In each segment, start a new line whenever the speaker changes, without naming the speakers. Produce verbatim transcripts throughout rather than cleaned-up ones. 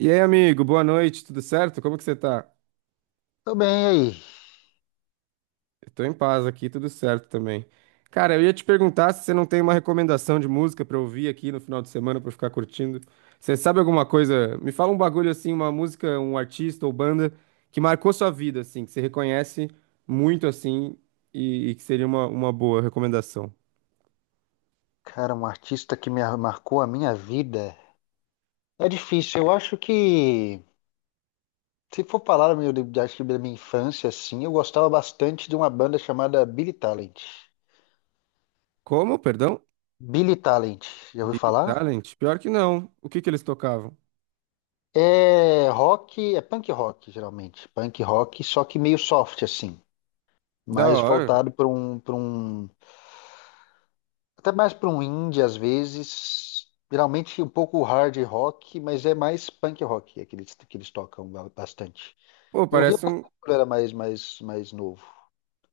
E aí, amigo, boa noite, tudo certo? Como que você tá?
Tô bem, e aí?
Eu tô em paz aqui, tudo certo também. Cara, eu ia te perguntar se você não tem uma recomendação de música pra ouvir aqui no final de semana pra eu ficar curtindo. Você sabe alguma coisa? Me fala um bagulho assim, uma música, um artista ou banda que marcou sua vida, assim, que você reconhece muito assim e, e que seria uma, uma boa recomendação.
Cara, um artista que me ar- marcou a minha vida. É difícil, eu acho que. Se for falar meu, de- acho que da minha infância, assim, eu gostava bastante de uma banda chamada Billy Talent.
Como, perdão?
Billy Talent, já ouviu
Big
falar?
Talent? Pior que não. O que que eles tocavam?
É rock, é punk rock, geralmente. Punk rock, só que meio soft, assim.
Da
Mais
hora.
voltado para um, para um. Até mais para um indie, às vezes. Geralmente um pouco hard rock, mas é mais punk rock, aqueles que eles tocam ba- bastante.
Pô,
Eu via
parece um.
bastante quando era mais, mais, mais novo.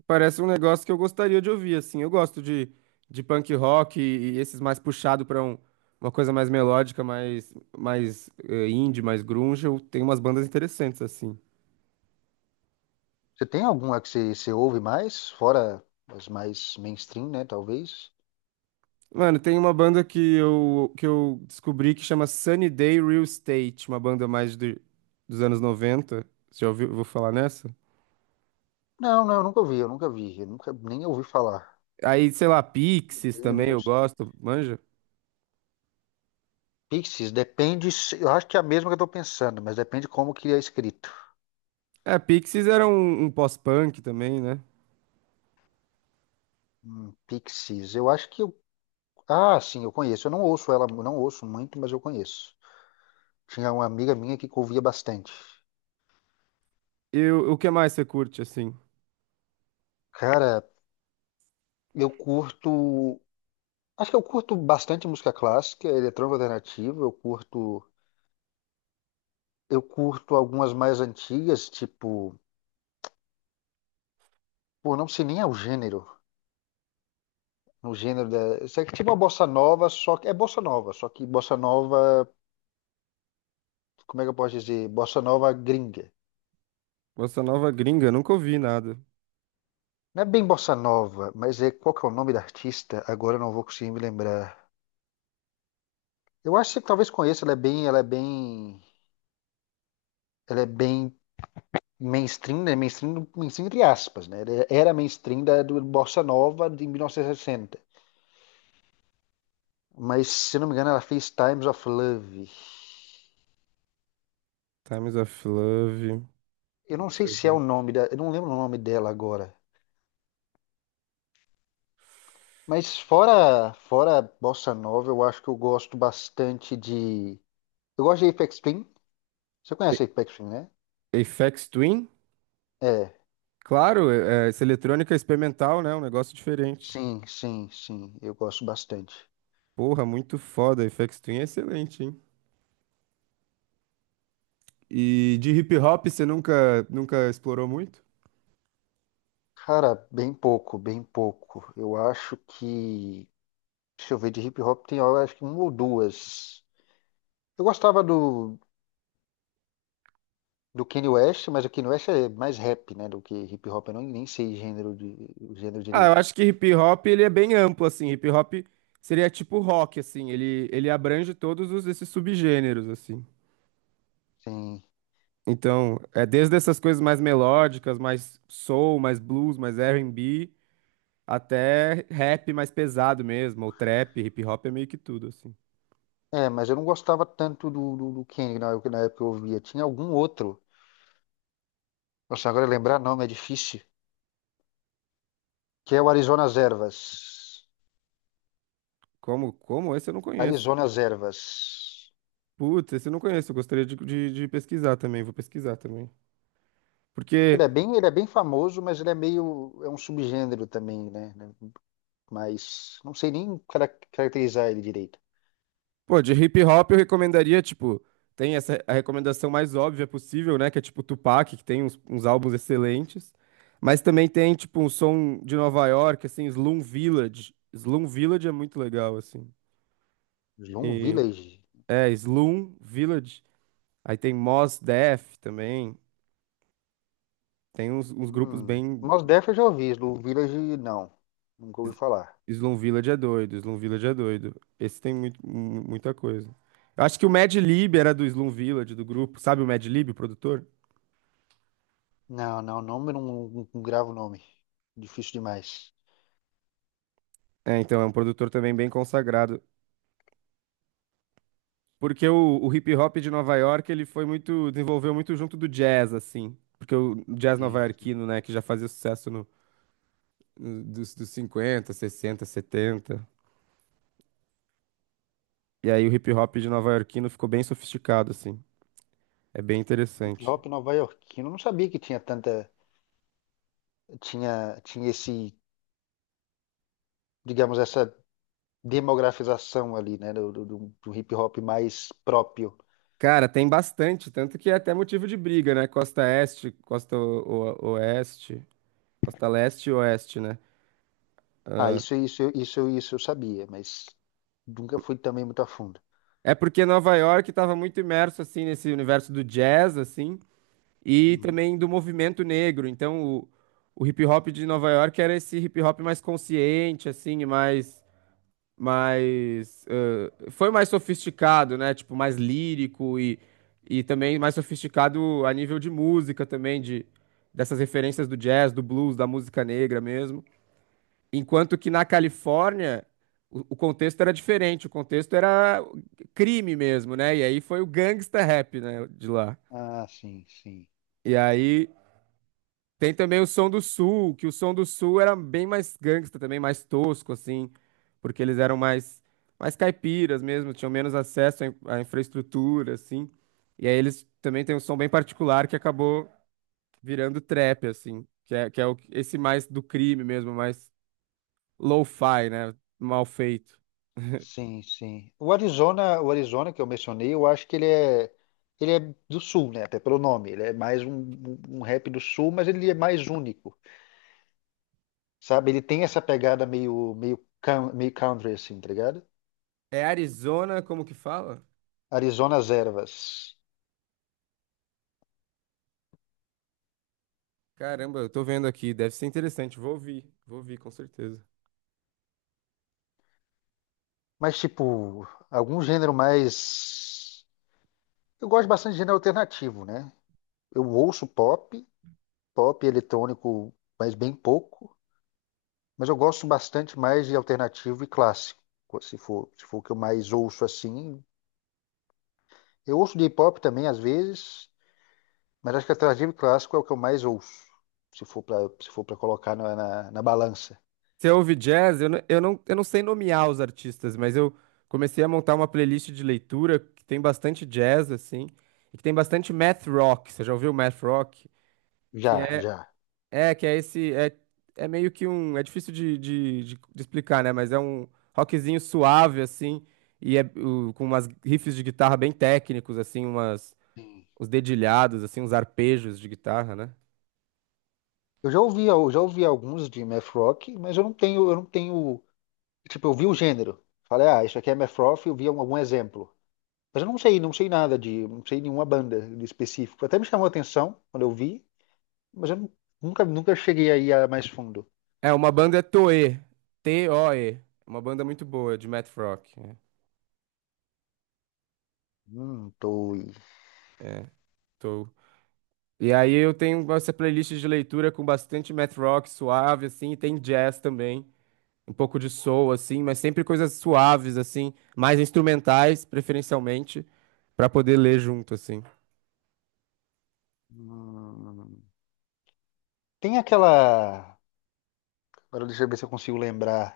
Parece um negócio que eu gostaria de ouvir, assim. Eu gosto de, de punk rock e, e esses mais puxado pra um- uma coisa mais melódica, mais, mais eh, indie, mais grunge. Eu tenho umas bandas interessantes, assim.
Você tem alguma que você, você ouve mais? Fora as mais mainstream, né? Talvez.
Mano, tem uma banda que eu, que eu descobri que chama Sunny Day Real Estate, uma banda mais de, dos anos noventa. Você já ouviu? Vou falar nessa?
Não, não, eu nunca ouvi, eu nunca vi. Eu nunca nem ouvi falar.
Aí, sei lá, Pixies
Day
também
Real
eu
Estate.
gosto, manja?
Pixies, depende. se- Eu acho que é a mesma que eu tô pensando, mas depende como que é escrito.
É, Pixies era um, um pós-punk também, né?
Hum, Pixies, eu acho que eu. Ah, sim, eu conheço. Eu não ouço ela, eu não ouço muito, mas eu conheço. Tinha uma amiga minha que ouvia bastante.
E o o que mais você curte, assim?
Cara, eu curto. Acho que eu curto bastante música clássica, eletrônica alternativa, eu curto, eu curto algumas mais antigas, tipo, pô, não sei nem é o gênero, o gênero da, isso é tipo uma bossa nova, só que é bossa nova, só que bossa nova, como é que eu posso dizer? Bossa nova gringa.
Bossa Nova gringa, nunca ouvi nada.
Não é bem bossa nova, mas é qual que é o nome da artista? Agora eu não vou conseguir me lembrar. Eu acho que você talvez conheça, ela é bem, ela é bem, ela é bem mainstream, né? Mainstream, mainstream entre aspas, né? Ela era mainstream da do bossa nova de mil novecentos e sessenta. Mas, se não me engano, ela fez Times of Love.
Times of Love.
Eu não
Deixa
sei
eu
se é o
ver.
nome da. Eu não lembro o nome dela agora. Mas fora, fora Bossa Nova, eu acho que eu gosto bastante de. Eu gosto de Apex Twin. Você conhece Apex Twin, né?
A- Aphex Twin?
É.
Claro, é, é, essa eletrônica é experimental, né? Um negócio diferente.
Sim, sim, sim. Eu gosto bastante.
Porra, muito foda. Aphex Twin é excelente, hein? E de hip hop você nunca, nunca explorou muito?
Cara, bem pouco, bem pouco. Eu acho que. Deixa eu ver, de hip hop tem, eu acho que uma ou duas. Eu gostava do do Kanye West, mas o Kanye West é mais rap, né, do que hip hop. Eu não, nem sei gênero de, o gênero
Ah, eu
direito.
acho que hip hop ele é bem amplo, assim. Hip hop seria tipo rock, assim. Ele, ele abrange todos os, esses subgêneros, assim.
Sim.
Então, é desde essas coisas mais melódicas, mais soul, mais blues, mais R e B, até rap mais pesado mesmo, ou trap, hip hop é meio que tudo, assim.
É, mas eu não gostava tanto do, do, do Kanye na, na época que eu ouvia. Tinha algum outro. Nossa, agora lembrar nome é difícil. Que é o Arizona Ervas.
Como, como esse eu não conheço.
Arizona Ervas.
Putz, esse eu não conheço, eu gostaria de, de, de pesquisar também, vou pesquisar também.
Ele é
Porque,
bem, ele é bem famoso, mas ele é meio, é um subgênero também, né? né, mas não sei nem cara- caracterizar ele direito.
pô, de hip hop eu recomendaria, tipo, tem essa a recomendação mais óbvia possível, né? Que é tipo Tupac, que tem uns, uns álbuns excelentes. Mas também tem, tipo, um som de Nova York, assim, Slum Village. Slum Village é muito legal, assim.
Slum
E,
Village.
é, Slum Village. Aí tem Mos Def também. Tem uns, uns grupos
Hum.
bem.
Mos Def eu já ouvi, Slum Village não. Nunca ouvi falar.
Slum Village é doido, Slum Village é doido. Esse tem muito, mu- muita coisa. Eu acho que o Mad Lib era do Slum Village, do grupo. Sabe o Mad Lib, o produtor?
Não, não, nome eu não, não, não gravo nome. Difícil demais.
É, então, é um produtor também bem consagrado. Porque o, o hip hop de Nova York, ele foi muito, desenvolveu muito junto do jazz, assim. Porque o jazz
Sim, sim.
novaiarquino, né, que já fazia sucesso no, no- dos, dos, cinquenta, sessenta, setenta. E aí o hip hop de nova Yorkino ficou bem sofisticado, assim. É bem
Hip
interessante.
hop nova-iorquino, eu não sabia que tinha tanta, tinha, tinha esse, digamos, essa demografização ali, né, do, do, do- do hip hop mais próprio.
Cara, tem bastante, tanto que é até motivo de briga, né? Costa Este, Costa o- o- Oeste, Costa Leste e Oeste, né?
Ah, isso, isso, isso, isso eu sabia, mas nunca fui também muito a fundo.
É porque Nova York estava muito imerso, assim, nesse universo do jazz, assim, e
Uhum.
também do movimento negro. Então, o, o hip hop de Nova York era esse hip hop mais consciente, assim, e mais, mais foi mais sofisticado, né? Tipo, mais lírico e, e também mais sofisticado a nível de música também, de, dessas referências do jazz, do blues, da música negra mesmo. Enquanto que na Califórnia o, o contexto era diferente, o contexto era crime mesmo, né? E aí foi o gangsta rap, né, de lá.
Ah, sim, sim.
E aí tem também o Som do Sul, que o Som do Sul era bem mais gangsta também, mais tosco, assim, porque eles eram mais, mais, caipiras mesmo, tinham menos acesso à in- à infraestrutura, assim. E aí eles também têm um som bem particular que acabou virando trap, assim, que é, que é o- esse mais do crime mesmo, mais lo-fi, né? Mal feito.
Sim, sim. O Arizona, o Arizona que eu mencionei, eu acho que ele é, ele é do sul, né? Até pelo nome. Ele é mais um, um um rap do sul, mas ele é mais único, sabe? Ele tem essa pegada meio, meio, coun- meio country, assim, tá ligado?
É Arizona, como que fala?
Arizona as Ervas.
Caramba, eu tô vendo aqui, deve ser interessante, vou ouvir, vou ouvir com certeza.
Mas, tipo, algum gênero mais. Eu gosto bastante de gênero alternativo, né? Eu ouço pop, pop eletrônico, mas bem pouco. Mas eu gosto bastante mais de alternativo e clássico, se for, se for o que eu mais ouço assim. Eu ouço de hip hop também às vezes, mas acho que alternativo e clássico é o que eu mais ouço, se for para se for para colocar na, na, na balança.
Você ouve jazz? Eu não, eu não, eu não sei nomear os artistas, mas eu comecei a montar uma playlist de leitura que tem bastante jazz, assim, e que tem bastante math rock. Você já ouviu math rock? Que
Já,
é,
já.
é, que é esse, é, é meio que um, é difícil de, de, de, de explicar, né? Mas é um rockzinho suave, assim, e é o- com umas riffs de guitarra bem técnicos, assim, umas,
Sim.
uns dedilhados, assim, uns arpejos de guitarra, né?
Eu já ouvi, eu já ouvi alguns de math rock, mas eu não tenho, eu não tenho, tipo, eu vi o gênero. Falei, ah, isso aqui é math rock, eu vi algum algum exemplo. Mas eu não sei, não sei nada de, não sei nenhuma banda de específico. Até me chamou a atenção quando eu vi, mas eu nu- nunca, nunca cheguei aí a mais fundo.
É, uma banda é Toe, T O E. É uma banda muito boa de math rock. É.
Um, dois.
É. Tô. E aí eu tenho essa playlist de leitura com bastante math rock suave, assim, e tem jazz também, um pouco de soul, assim, mas sempre coisas suaves, assim, mais instrumentais, preferencialmente, pra poder ler junto, assim.
Hum. Tem aquela. Agora deixa eu ver se eu consigo lembrar.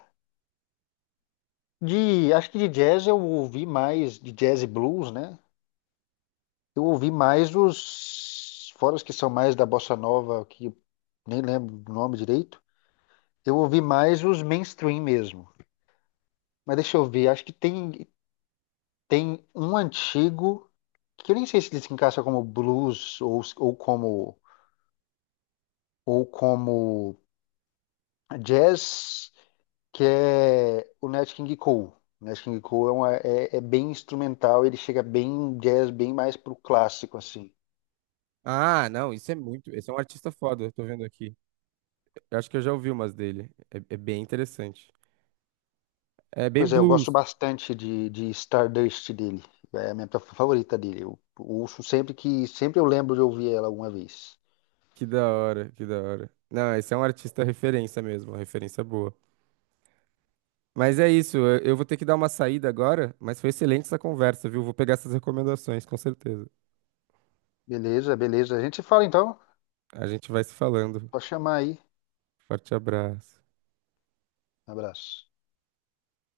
De, acho que de jazz eu ouvi mais, de jazz e blues, né? Eu ouvi mais os, fora os que são mais da bossa nova, que eu nem lembro do nome direito. Eu ouvi mais os mainstream mesmo. Mas deixa eu ver, acho que tem, tem, um antigo, que eu nem sei se ele se encaixa como blues ou, ou como, ou como jazz, que é o Nat King Cole. O Nat King Cole é, uma- é- é bem instrumental, ele chega bem jazz, bem mais pro clássico, assim.
Ah, não, isso é muito. Esse é um artista foda, eu tô vendo aqui. Eu acho que eu já ouvi umas dele. É, é bem interessante. É bem
Pois é, eu gosto
blues.
bastante de, de Stardust dele. É a minha favorita dele. Eu ouço sempre que sempre eu lembro de ouvir ela alguma vez.
Que da hora, que da hora. Não, esse é um artista referência mesmo, uma referência boa. Mas é isso, eu eu vou ter que dar uma saída agora, mas foi excelente essa conversa, viu? Vou pegar essas recomendações, com certeza.
Beleza, beleza. A gente se fala então.
A gente vai se falando.
Pode chamar aí.
Forte abraço.
Um abraço.